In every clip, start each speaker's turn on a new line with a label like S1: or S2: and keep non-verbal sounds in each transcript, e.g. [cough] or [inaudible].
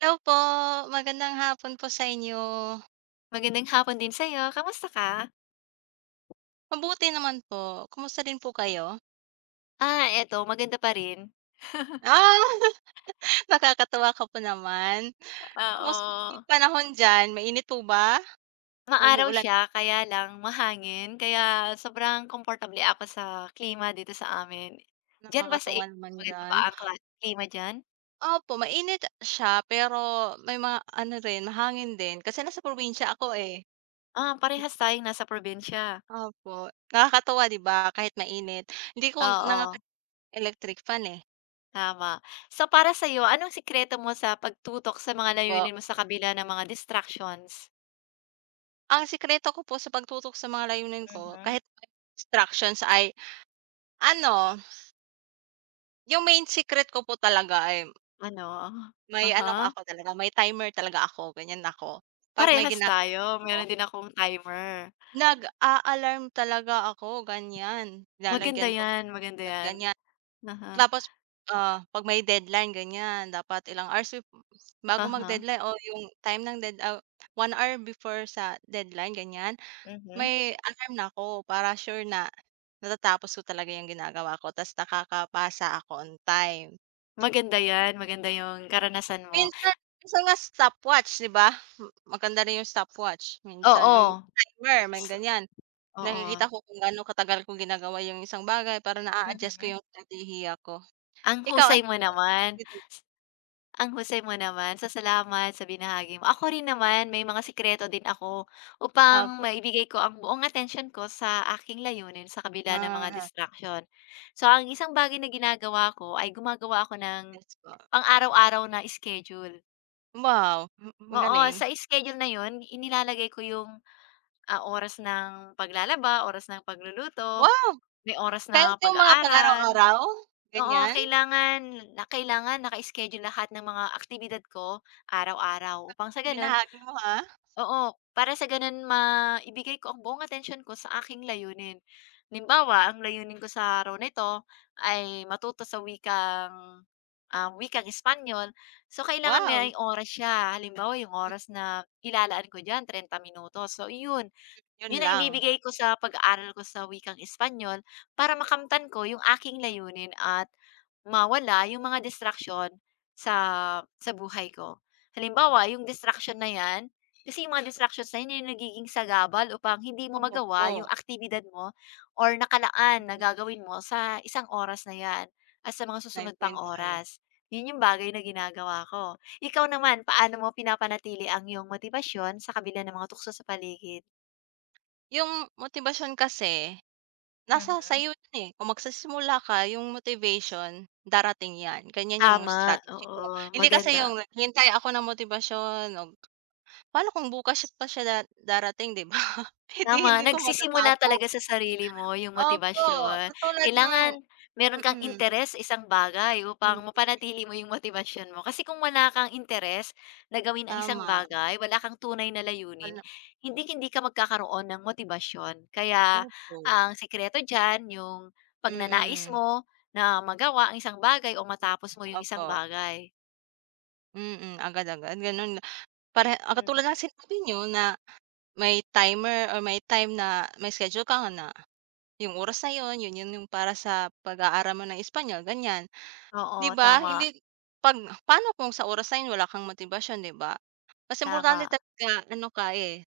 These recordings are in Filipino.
S1: Hello po, magandang hapon po sa inyo.
S2: Magandang hapon din sa'yo, kamusta ka?
S1: Mabuti naman po, kumusta din po kayo?
S2: Ah, eto maganda pa rin.
S1: Ah, [laughs] nakakatuwa ka po naman. Kumusta na
S2: Oo.
S1: yung panahon diyan, mainit po ba? O
S2: Maaraw
S1: umuulan,
S2: siya kaya lang mahangin kaya sobrang komportable ako sa klima dito sa amin. Diyan ba sa
S1: nakakatuwa
S2: inyo
S1: naman
S2: maganda
S1: diyan.
S2: ba ang klima diyan?
S1: Opo, mainit siya pero may mga ano rin, mahangin din kasi nasa probinsya ako, eh.
S2: Ah, parehas tayong nasa probinsya.
S1: Opo, nakakatuwa 'di ba kahit mainit. Hindi ko nangaka
S2: Oo,
S1: electric fan, eh.
S2: tama. So, para sa'yo, anong sikreto mo sa pagtutok sa mga layunin mo sa kabila ng mga distractions?
S1: Ang sikreto ko po sa pagtutok sa mga layunin ko
S2: Mhm.
S1: kahit may distractions ay ano, yung main secret ko po talaga ay
S2: Ano?
S1: may ano
S2: Aha,
S1: ako talaga, may timer talaga ako, ganyan ako. 'Pag may
S2: parehas
S1: ginagawa
S2: tayo,
S1: ako,
S2: meron din akong timer.
S1: nag-a-alarm talaga ako, ganyan.
S2: Maganda
S1: Nilalagyan ko
S2: 'yan, maganda
S1: dapat
S2: 'yan.
S1: ganyan.
S2: uh
S1: Tapos, ah, 'pag may deadline ganyan, dapat ilang hours bago
S2: aha,
S1: mag-deadline o yung time ng dead ah, 1 hour before sa deadline, ganyan.
S2: uh-huh, mhm.
S1: May alarm na ako para sure na natatapos ko talaga 'yung ginagawa ko ta's nakakapasa ako on time.
S2: Maganda 'yan, maganda 'yung karanasan mo.
S1: Minsan minsan nga stopwatch 'di ba? Maganda rin 'yung stopwatch minsan o
S2: Oo,
S1: timer may
S2: s
S1: ganyan.
S2: oo.
S1: Nakikita ko kung gaano katagal ko ginagawa 'yung isang bagay para naa-adjust ko
S2: Mhm.
S1: 'yung estratehiya ko.
S2: Ang
S1: Ikaw
S2: husay
S1: ano
S2: mo
S1: po
S2: naman,
S1: 'yung [unintelligible]
S2: s ang husay mo naman. Salamat sa binahagi mo. Ako rin naman may mga sikreto din ako upang
S1: opo,
S2: maibigay ko ang buong attention ko sa aking layunin sa kabila ng mga
S1: ah,
S2: distraction. So, ang isang bagay na ginagawa ko ay gumagawa ako ng
S1: gets po.
S2: pang-araw-araw na schedule.
S1: Wow,
S2: Oo,
S1: magaling.
S2: sa schedule na yun inilalagay ko yung, oras ng paglalaba, oras ng pagluluto,
S1: Wow,
S2: may oras
S1: kahit
S2: na
S1: 'yung mga pang
S2: pag-aaral.
S1: araw-araw,
S2: Oo,
S1: ganyan?
S2: kailangan naka-schedule lahat ng mga aktibidad ko araw-araw upang sa gano'n,
S1: Binahagi mo, ha?
S2: oo, para sa gano'n maibigay ko ang buong atensyon ko sa aking layunin. Halimbawa, ang layunin ko sa araw nito ay matuto sa wikang Espanyol. So, kailangan
S1: Wow,
S2: may oras siya. Halimbawa, yung oras na ilalaan ko diyan 30 minuto. So, yun
S1: 'yun
S2: yun ang
S1: lang.
S2: ibibigay ko sa pag-aaral ko sa wikang Espanyol para makamtan ko yung aking layunin at mawala yung mga distraksyon sa sa buhay ko. Halimbawa,
S1: Ah,
S2: yung distraction na 'yan, kasi yung mga distractions na 'yan, yung nagiging sagabal upang hindi mo magawa yung
S1: opo.
S2: aktibidad mo or nakalaan na gagawin mo sa isang oras na 'yan at sa mga
S1: 9
S2: susunod pang
S1: point pa kayo.
S2: oras. Yun yung bagay na ginagawa ko. Ikaw naman, paano mo pinapanatili ang iyong motibasyon sa kabila ng mga tukso sa paligid?
S1: Yung motibasyon kasi nasa
S2: Mhm.
S1: sa'yo yun, eh, kung magsisimula ka yung motivation darating yan, ganyan yung
S2: Tama,
S1: strategy ko.
S2: oo,
S1: Hindi kasi
S2: maganda.
S1: yung naghihintay ako ng motibasyon o paano kung bukas pa siya darating 'di ba? [laughs] Eh,
S2: Tama,
S1: hindi ko
S2: Nagsisimula talaga
S1: matatapos.
S2: sa sarili mo yung
S1: Opo,
S2: motibasyon.
S1: katulad ng
S2: Kailangan meron kang
S1: mm,
S2: interes sa isang bagay upang
S1: hmm,
S2: mapanatili mo yung motibasyon mo. Kasi kung wala kang interes na gawin ang isang
S1: tama
S2: bagay, wala kang tunay na layunin,
S1: wala
S2: hindi hindi ka magkakaroon ng motibasyon. Kaya
S1: opo,
S2: ang sikreto diyan yung pagnanais
S1: mm,
S2: mo na magawa ang isang bagay o matapos mo yung isang
S1: opo,
S2: bagay.
S1: mm, agad-agad ganun. Pare ah, katulad ng
S2: Mhm,
S1: sinabi niyo na may timer or may time na may schedule ka na yung oras na yun, yun yung para sa pag-aaral mo ng Espanyol ganyan, 'di
S2: oo,
S1: ba?
S2: tama,
S1: Hindi 'pag paano kung sa oras na yun wala kang motibasyon, 'di ba? Mas importante
S2: tama.
S1: talaga ano ka, eh,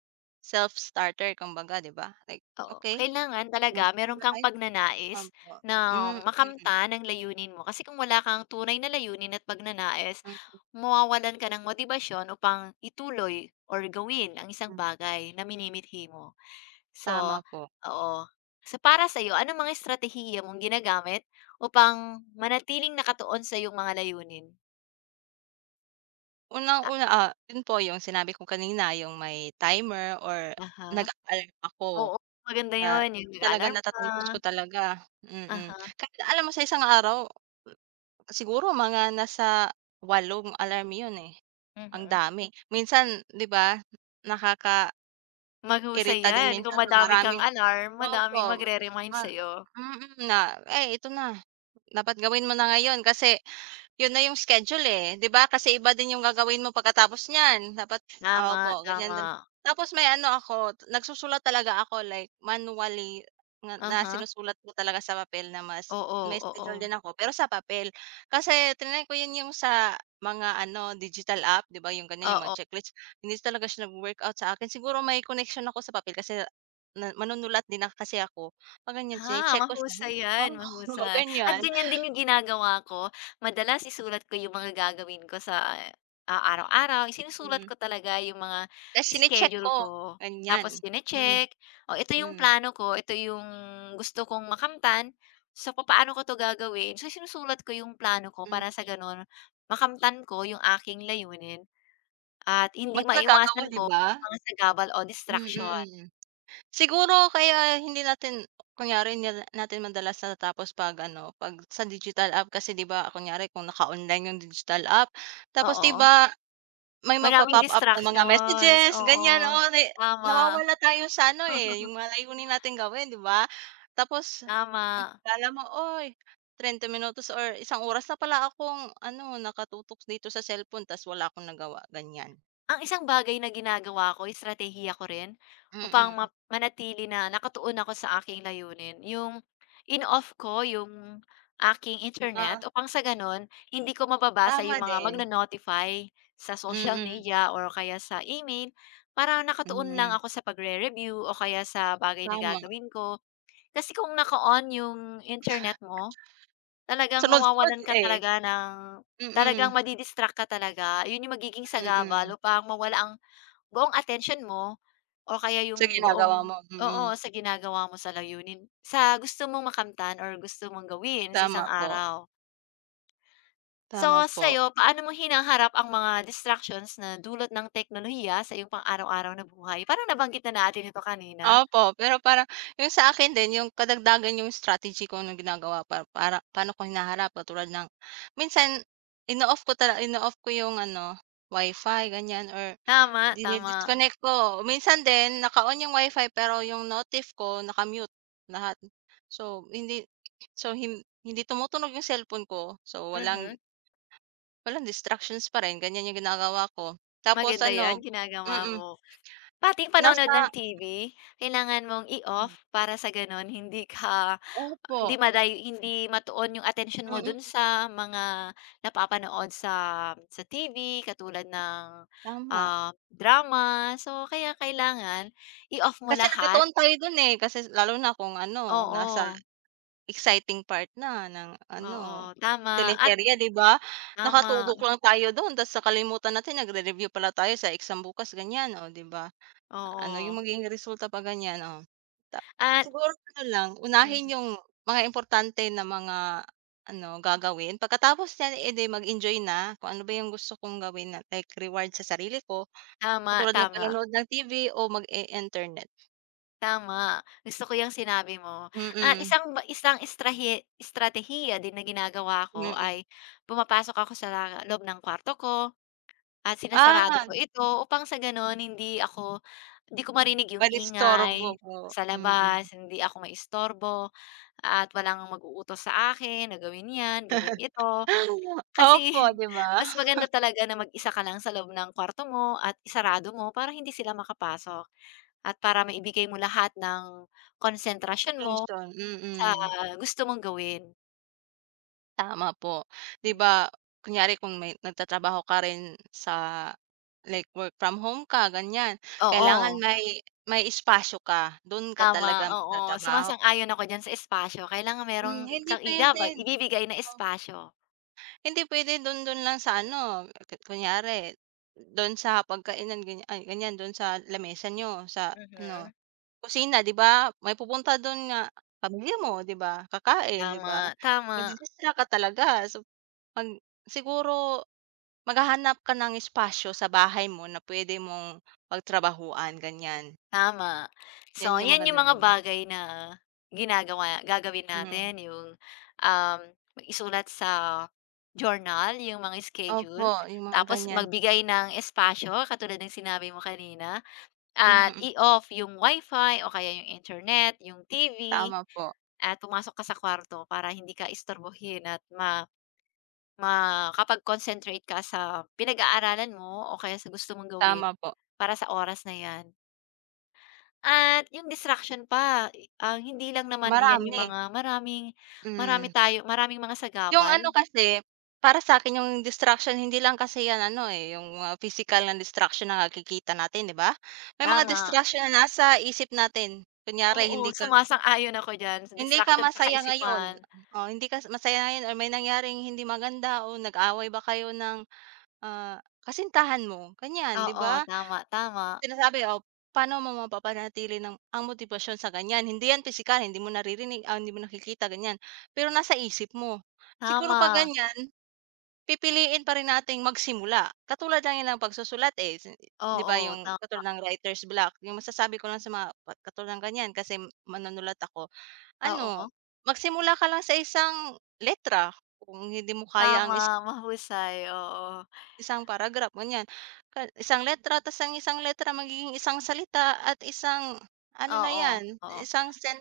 S1: self-starter kumbaga, 'di ba? Like,
S2: Oo,
S1: "Okey,
S2: kailangan talaga meron
S1: magsisimula
S2: kang
S1: tayo."
S2: pagnanais
S1: Opo.
S2: na
S1: Mm, mm,
S2: makamtan ang layunin mo kasi kung wala kang tunay na layunin at pagnanais,
S1: mm,
S2: mawawalan ka ng motibasyon upang ituloy or gawin ang isang
S1: mm.
S2: bagay na minimithi mo. So,
S1: Tama po.
S2: oo. So, para sa'yo, ano mga estratehiya mong ginagamit upang manatiling nakatuon sa iyong mga layunin? Ah,
S1: Unang-una, ah, yun po yung sinabi ko kanina yung may timer or nag
S2: aha.
S1: alarm ako.
S2: Oo, maganda
S1: Ah,
S2: 'yun, yung nag
S1: talaga
S2: alarm ka.
S1: natatapos ko talaga, mm.
S2: Aha,
S1: Kahit alam mo sa isang araw, siguro mga nasa 8 alarm yun, eh, ang
S2: mhm.
S1: dami. Minsan 'di ba, nakakairita
S2: Maghusay
S1: din
S2: 'yan kung
S1: minsan 'pag
S2: madami kang
S1: maraming
S2: alarm, madaming
S1: opo,
S2: magre-remind
S1: ma
S2: sa'yo.
S1: mm, na, "Eh, ito na, dapat gawin mo na ngayon kasi yun na yung schedule, eh, 'di ba? Kasi iba din yung gagawin mo pagkatapos niyan, dapat ah,
S2: Tama,
S1: opo, ganyan
S2: tama.
S1: din. Tapos may ano ako, nagsusulat talaga ako like manually na na
S2: Uh-huh.
S1: sinusulat ko talaga sa papel na mas
S2: Oo,
S1: may
S2: oo.
S1: schedule din ako, pero sa papel. Kasi triny ko yun yung sa mga ano, digital app, 'di ba, yung ganyan, yung
S2: Oo.
S1: mga checklist, hindi talaga siya nag workout sa akin. Siguro may connection ako sa papel kasi na manunulat din na kasi ako, 'pag ganyan chine-check ko siya
S2: Mahusay 'yan,
S1: oh, [laughs]
S2: mahusay. At
S1: ganyan.
S2: ganyan din yung ginagawa ko. Madalas isulat ko yung mga gagawin ko sa, araw-araw. Isinusulat
S1: Mm.
S2: ko talaga yung mga
S1: Tas chine-check
S2: schedule
S1: ko,
S2: ko,
S1: ganyan.
S2: tapos
S1: Hmm,
S2: chine-check, "O, ito yung
S1: hmm,
S2: plano ko, ito yung gusto kong makamtan, so papaano ko 'to gagawin?" So, isinusulat ko yung plano ko para
S1: hmm.
S2: sa gano'n makamtan ko yung aking layunin at hindi
S1: Mas nagagawa,
S2: maiwasan
S1: 'di
S2: ko
S1: ba?
S2: mga sagabal o
S1: Mm,
S2: distraction.
S1: mm. Siguro kaya hindi natin kunyari hindi na natin madalas natatapos 'pag ano, 'pag sa digital app kasi 'di ba kunyari kung naka-online yung digital app, tapos 'di
S2: Oo.
S1: ba may
S2: Maraming
S1: magpa-pop up ng mga
S2: distractions,
S1: messages ganyan,
S2: oo.
S1: oo, na
S2: Tama,
S1: nawawala tayo sa ano, eh, yung mga layunin nating gawin 'di ba? Tapos
S2: tama.
S1: akala mo, "Uy, 30 minutos or isang oras na pala akong ano, nakatutok dito sa cellphone ta's wala akong nagawa." Ganyan.
S2: Ang isang bagay na ginagawa ko, estratehiya ko rin upang ma
S1: Mm.
S2: manatili na nakatuon ako sa aking layunin, yung in-off ko yung aking internet
S1: Ah,
S2: upang sa gano'n hindi ko mababasa
S1: tama
S2: yung mga
S1: din.
S2: magno-notify sa
S1: Mm,
S2: social
S1: mm,
S2: media or kaya sa email para nakatuon lang
S1: mm.
S2: ako sa pagre-review o kaya sa bagay na
S1: Tama,
S2: gagawin ko. Kasi kung naka-on yung internet mo, talagang
S1: sunod-sunod,
S2: mawawalan ka
S1: eh,
S2: talaga ng
S1: mm,
S2: talagang madi ka talaga. Yun yung magiging sagabal
S1: mm.
S2: upang mawala ang buong attention mo o kaya yung
S1: Sa
S2: buong,
S1: ginagawa mo,
S2: oo,
S1: mm.
S2: sa ginagawa mo sa layunin sa gusto mong makamtan or gusto mong gawin sa isang
S1: Tama po,
S2: araw. So,
S1: tama po.
S2: sa'yo, paano mo hinaharap ang mga distractions na dulot ng teknolohiya sa iyong pang-araw-araw na buhay? Parang nabanggit na natin ito kanina.
S1: Opo, pero parang yung sa akin din yung kadagdagan yung strategy ko nung ginagawa pa para paano ko hinaharap katulad ng minsan ino-off ko yung ano, Wi-Fi ganyan or
S2: Tama, tama.
S1: dine-disconnect ko. Minsan din naka-on yung Wi-Fi pero yung notif ko naka-mute lahat. So, hindi hindi tumutunog yung cellphone ko, so walang
S2: Mhm.
S1: walang distractions pa rin, ganyan yung ginagawa ko. Tapos
S2: Maganda 'yan,
S1: ano
S2: ginagawa
S1: mm,
S2: mo. Pati panonood ng
S1: nasa
S2: TV, kailangan mong i-off para sa gano'n hindi ka
S1: opo,
S2: hindi maday hindi matuon yung atensyon mo dun
S1: mm,
S2: sa mga napapanood sa TV katulad ng,
S1: tama.
S2: ah, drama. So, kaya kailangan i-off mo
S1: Kasi
S2: lahat.
S1: nakatuon tayo dun, eh, kasi lalo na kung ano, nasa
S2: Oo,
S1: exciting part na ng
S2: oo,
S1: ano,
S2: tama at
S1: teleserye, 'di ba?
S2: tama,
S1: Nakatutok lang tayo dun ta's nakalimutan natin nagre-review pala tayo sa exam bukas, ganyan, oh, 'di ba? Ano, yung
S2: oo,
S1: magiging resulta pa ganyan, oh. Ta
S2: at
S1: siguro ano lang, unahin yung
S2: mhm,
S1: mga importante na mga ano, gagawin. Pagkatapos niyan, eh, di mag-enjoy na kung ano ba yung gusto kong gawin na like reward sa sarili ko,
S2: tama,
S1: katulad ng
S2: tama.
S1: panonood ng TV o mag-i-internet.
S2: Tama, gusto ko yung sinabi mo at
S1: Mm,
S2: isang estratehiya din na ginagawa ko
S1: mm.
S2: ay pumapasok ako sa loob ng kwarto ko at sinasarado
S1: Ah,
S2: ko ito upang sa gano'n hindi ko marinig 'yung
S1: madisturbo
S2: ingay
S1: po,
S2: sa
S1: mm.
S2: labas, hindi ako maistorbo at walang mag-uutos sa akin na gawin 'yan, gawin
S1: [laughs]
S2: ito. Kasi
S1: Opo,
S2: [laughs]
S1: di ba?
S2: mas maganda talaga na mag-isa ka lang sa loob ng kwarto mo at isarado mo para hindi sila makapasok. At para maibigay mo lahat ng konsentrasyon mo
S1: Atensyon,
S2: sa
S1: mm.
S2: gusto mong gawin.
S1: Tama po. 'Di
S2: Hmm,
S1: ba, kunyari kung may nagtatrabaho ka rin sa like work from home ka ganyan,
S2: oo,
S1: kailangan may may espasyo ka, dun ka
S2: tama,
S1: talaga
S2: oo.
S1: magtatrabaho.
S2: Sumasang-ayon ako diyan sa espasyo, kailangan merong
S1: Hmm, hindi
S2: kang
S1: pwede.
S2: ibibigay na espasyo.
S1: Hindi pwede do'n lang sa ano, kunyari do'n sa pagkainan ganyan ay ganyan do'n sa lamesa niyo sa ano,
S2: Mhm.
S1: kusina 'di ba? May pupunta do'n nga pamilya mo 'di ba, kakain 'di ba?
S2: Tama, tama,
S1: Madi-distract ka talaga so mag siguro maghahanap ka ng espasyo sa bahay mo na pwede mong pagtrabahuan ganyan,
S2: tama.
S1: 'yan
S2: So,
S1: yung
S2: 'yan
S1: maganda
S2: yung mga
S1: gawin.
S2: bagay na gagawin
S1: Mm,
S2: natin yung, um, isulat sa journal yung mga
S1: opo
S2: schedule,
S1: yung mga
S2: tapos
S1: ganyan,
S2: magbigay ng espasyo katulad ng sinabi mo kanina.
S1: mm,
S2: At
S1: mm,
S2: i-off yung wifi o kaya yung internet, yung TV
S1: tama po,
S2: at pumasok ka sa kwarto para hindi ka istorbohin at makapag-concentrate ka sa pinag-aaralan mo o kaya sa gusto mong gawin
S1: tama po,
S2: para sa oras na 'yan. At yung distraction pa, ang hindi lang naman iyan yung
S1: marami,
S2: mga maraming marami
S1: hmm.
S2: tayo maraming mga
S1: Yung
S2: sagabal,
S1: ano kasi, para sa'kin yung distraction hindi lang kasi 'yan ano, eh, yung mga pisikal na distraction na nakikita natin, 'di ba? May mga
S2: tama.
S1: distraction na nasa isip natin. Kunyari
S2: Oo, sumasang-ayon ako diyan sa
S1: hindi ka
S2: distraction sa
S1: masaya
S2: kaisipan.
S1: ngayon, oh, hindi ka masaya ngayon or may nangyaring hindi maganda o nag-away ba kayo ng, ah, kasintahan mo, ganiyan, 'di
S2: Oo,
S1: ba?
S2: tama, tama.
S1: Sinasabi, oh, paano mo mapapanatili ng ang motibasyon sa ganyan? Hindi yan physical, hindi mo naririnig, ah, hindi mo nakikita, ganyan. Pero nasa isip mo. Siguro 'pag
S2: Tama.
S1: ganyan, pipiliin pa rin nating magsimula. Katulad lang yan ng pagsusulat, eh, si 'di ba
S2: Oo,
S1: yung katulad ng writer's block, yung masasabi ko lang sa mga pa katulad ng ganyan kasi manunulat ako,
S2: oo.
S1: ano, magsimula ka lang sa isang letra. Kung hindi mo kaya ang
S2: Tama,
S1: is
S2: mahusay, oo.
S1: isang paragraph, ganyan. Ka isang letra tas ang isang letra magiging isang salita at isang ano na
S2: Oo,
S1: 'yan,
S2: oo,
S1: isang sen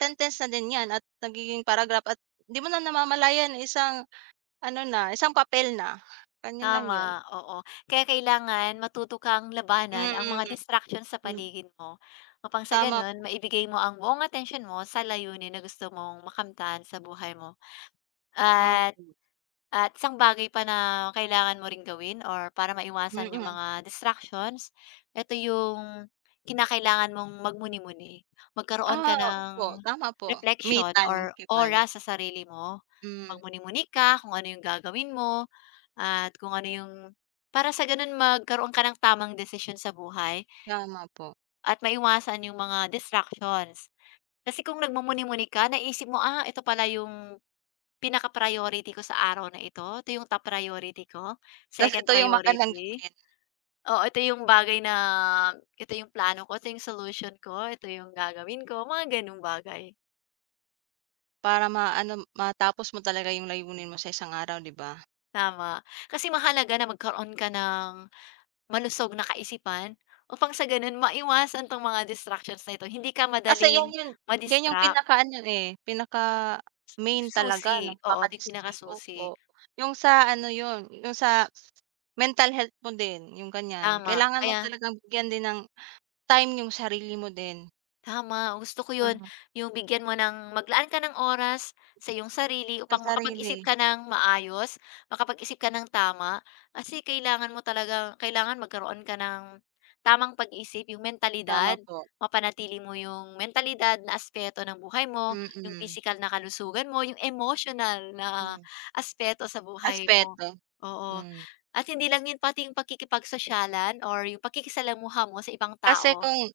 S1: sentence na din 'yan at nagiging paragraph at 'di mo na namamalayan isang ano na, isang papel na. Ganyan lang 'yun.
S2: tama, oo. Kaya kailangan matuto kang labanan ang
S1: Mm-mm.
S2: mga
S1: Mm,
S2: distractions sa
S1: hmm,
S2: paligid mo upang sa
S1: tama
S2: gano'n
S1: po,
S2: maibigay mo ang buong atensyon mo sa layunin na gusto mong makamtan sa buhay mo at
S1: opo.
S2: At isang bagay pa na kailangan mo ring gawin or para maiwasan yung
S1: Mm.
S2: mga distractions, eto yung kinakailangan mong magmuni-muni. Magkaroon ka
S1: Ah, opo,
S2: ng
S1: tama po. Me
S2: reflection
S1: time,
S2: or
S1: kebale.
S2: oras sa sarili mo.
S1: Hmm,
S2: Magmuni-muni ka kung ano yung gagawin mo at kung ano yung para sa ganun magkaroon ka ng tamang desisyon sa buhay
S1: tama po.
S2: at maiwasan yung mga distractions. Kasi kung nagmumuni-muni ka, naisip mo, ah, ito pala yung pinaka-priority ko sa araw na ito, ito yung top priority ko,
S1: Tas
S2: second
S1: ito yung magandang
S2: priority.
S1: gawin
S2: Oo, ito yung bagay na, ito yung plano ko, ito yung solution ko, ito yung gagawin ko, mga gano'ng bagay,
S1: para maano matapos mo talaga yung layunin mo sa isang araw, 'di ba?
S2: tama. Kasi mahalaga na magkaroon ka ng malusog na kaisipan upang sa gano'n maiwasan 'tong mga distractions na ito, hindi ka
S1: Kasi
S2: madaling
S1: 'yan 'yung
S2: madistract.
S1: pinakaano, eh, pinaka-main talaga
S2: Susi,
S1: ng
S2: oo, ito yung
S1: kaka-distract,
S2: pinakasusi,
S1: opo. 'Yung sa ano 'yun, 'yung sa mental health mo din 'yung ganiyan.
S2: tama.
S1: Kailangan mo
S2: Kaya,
S1: talagang bigyan din ng time 'yung sarili mo din.
S2: tama, gusto ko 'yun,
S1: Mm,
S2: yung bigyan mo ng maglaan ka ng oras sa iyong sarili
S1: sa
S2: upang
S1: sarili,
S2: makapag-isip ka ng maayos, makapag-isip ka ng tama. Kasi kailangan mo talaga kailangan magkaroon ka ng tamang pag-isip, yung
S1: tama
S2: mentalidad,
S1: po.
S2: mapanatili mo yung mentalidad na aspeto ng buhay mo, yung
S1: Mm,
S2: physical na kalusugan mo, yung emotional na
S1: hmm,
S2: aspeto sa buhay mo.
S1: aspeto,
S2: Oo,
S1: hmm.
S2: at hindi lang 'yun, pati yung pakikipag-sosyalan or yung pakikisalamuha mo sa ibang
S1: Kasi
S2: tao.
S1: kung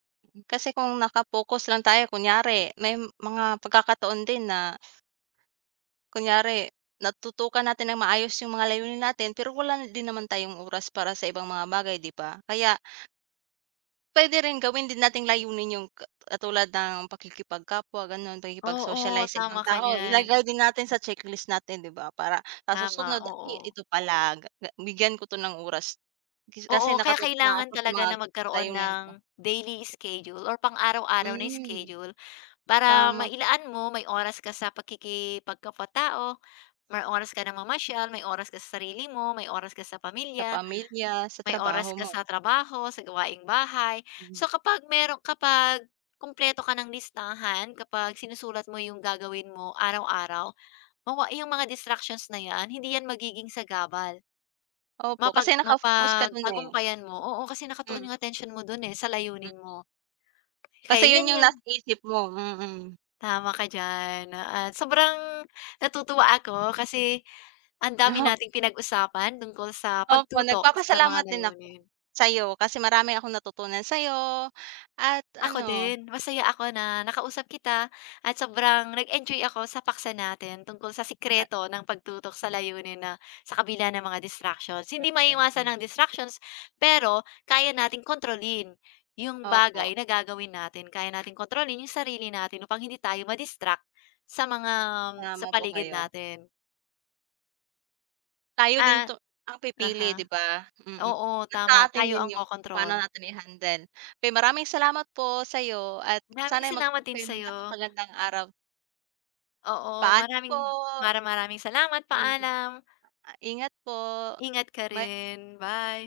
S1: Kasi kung naka-focus lang tayo kunyari may mga pagkakataon din na kunyari, natutukan natin nang maayos yung mga layunin natin, pero wala din naman tayong oras para sa ibang mga bagay, 'di ba? Kaya pwede rin gawin din nating layunin yung ka katulad ng pakikipagkapwa, gano'n,
S2: Oo,
S1: pakikipag-socialize sa ibang
S2: tama ka
S1: tao.
S2: diyan.
S1: Ilagay din natin sa checklist natin, 'di ba? Para sa
S2: Tama,
S1: susunod, "Ay,
S2: oo.
S1: ito pala, ga ga bigyan ko 'to ng oras
S2: Oo,
S1: kasi
S2: kaya
S1: nakatutok na
S2: kailangan
S1: ako sa
S2: talaga
S1: mga
S2: na magkaroon
S1: layunin
S2: ng
S1: ko."
S2: daily schedule or pang-araw-araw na
S1: Hmm,
S2: schedule para
S1: tama.
S2: mailaan mo, may oras ka sa pakikipagkapwa-tao, may oras ka na mamasyal, may oras ka sa sarili mo, may oras ka sa
S1: Sa
S2: pamilya,
S1: pamilya, sa
S2: may
S1: trabaho
S2: oras ka
S1: mo.
S2: sa trabaho, sa gawaing bahay.
S1: Mm.
S2: So, kapag kumpleto ka ng listahan, kapag sinusulat mo yung gagawin mo araw-araw, yung mga distractions na yan, hindi yan magiging sagabal.
S1: Opo,
S2: Mapag
S1: kasi naka-focus ka do'n, eh.
S2: mapagtagumpayan mo, oo, kasi nakatuon
S1: Mm.
S2: yung attention mo dun, eh, sa layunin mo.
S1: Kasi
S2: Kaya
S1: yun
S2: yan
S1: yung
S2: yung,
S1: nasa isip mo, mm.
S2: tama ka diyan, at sobrang natutuwa ako kasi ang dami
S1: Op
S2: nating pinag-usapan tungkol sa
S1: Opo,
S2: pagtutok sa mga
S1: nagpapasalamat din ako
S2: layunin.
S1: sa'yo kasi marami akong natutunan sa'yo at
S2: Ako
S1: ano
S2: din, masaya ako na nakausap kita at sobrang nag-enjoy ako sa paksa natin tungkol sa
S1: at
S2: sikreto ng pagtutok sa layunin na sa kabila ng mga distractions. Hindi
S1: action,
S2: maiiwasan
S1: mm,
S2: ng distractions, pero kaya nating kontrolin yung bagay
S1: opo,
S2: na gagawin natin. Kaya nating kontrolin yung sarili natin upang hindi tayo ma sa mga sa
S1: tama po
S2: paligid
S1: kayo.
S2: natin.
S1: Tayo din
S2: Ah,
S1: 'to ang
S2: aha.
S1: pipili 'di ba? Mm.
S2: Oo,
S1: Nasa
S2: tama.
S1: atin
S2: Tayo ang
S1: din yun kung
S2: kokontrol.
S1: paano natin i-handle. Kaya maraming salamat po sa'yo at
S2: Maraming
S1: sana'y
S2: salamat
S1: magkaroon
S2: din
S1: kayo ng
S2: sa'yo.
S1: napakagandang araw.
S2: Oo,
S1: Paalam
S2: maraming
S1: po.
S2: mara maraming salamat.
S1: Mm,
S2: Paalam.
S1: ah, ingat po.
S2: Ingat ka
S1: Bye.
S2: rin. Bye.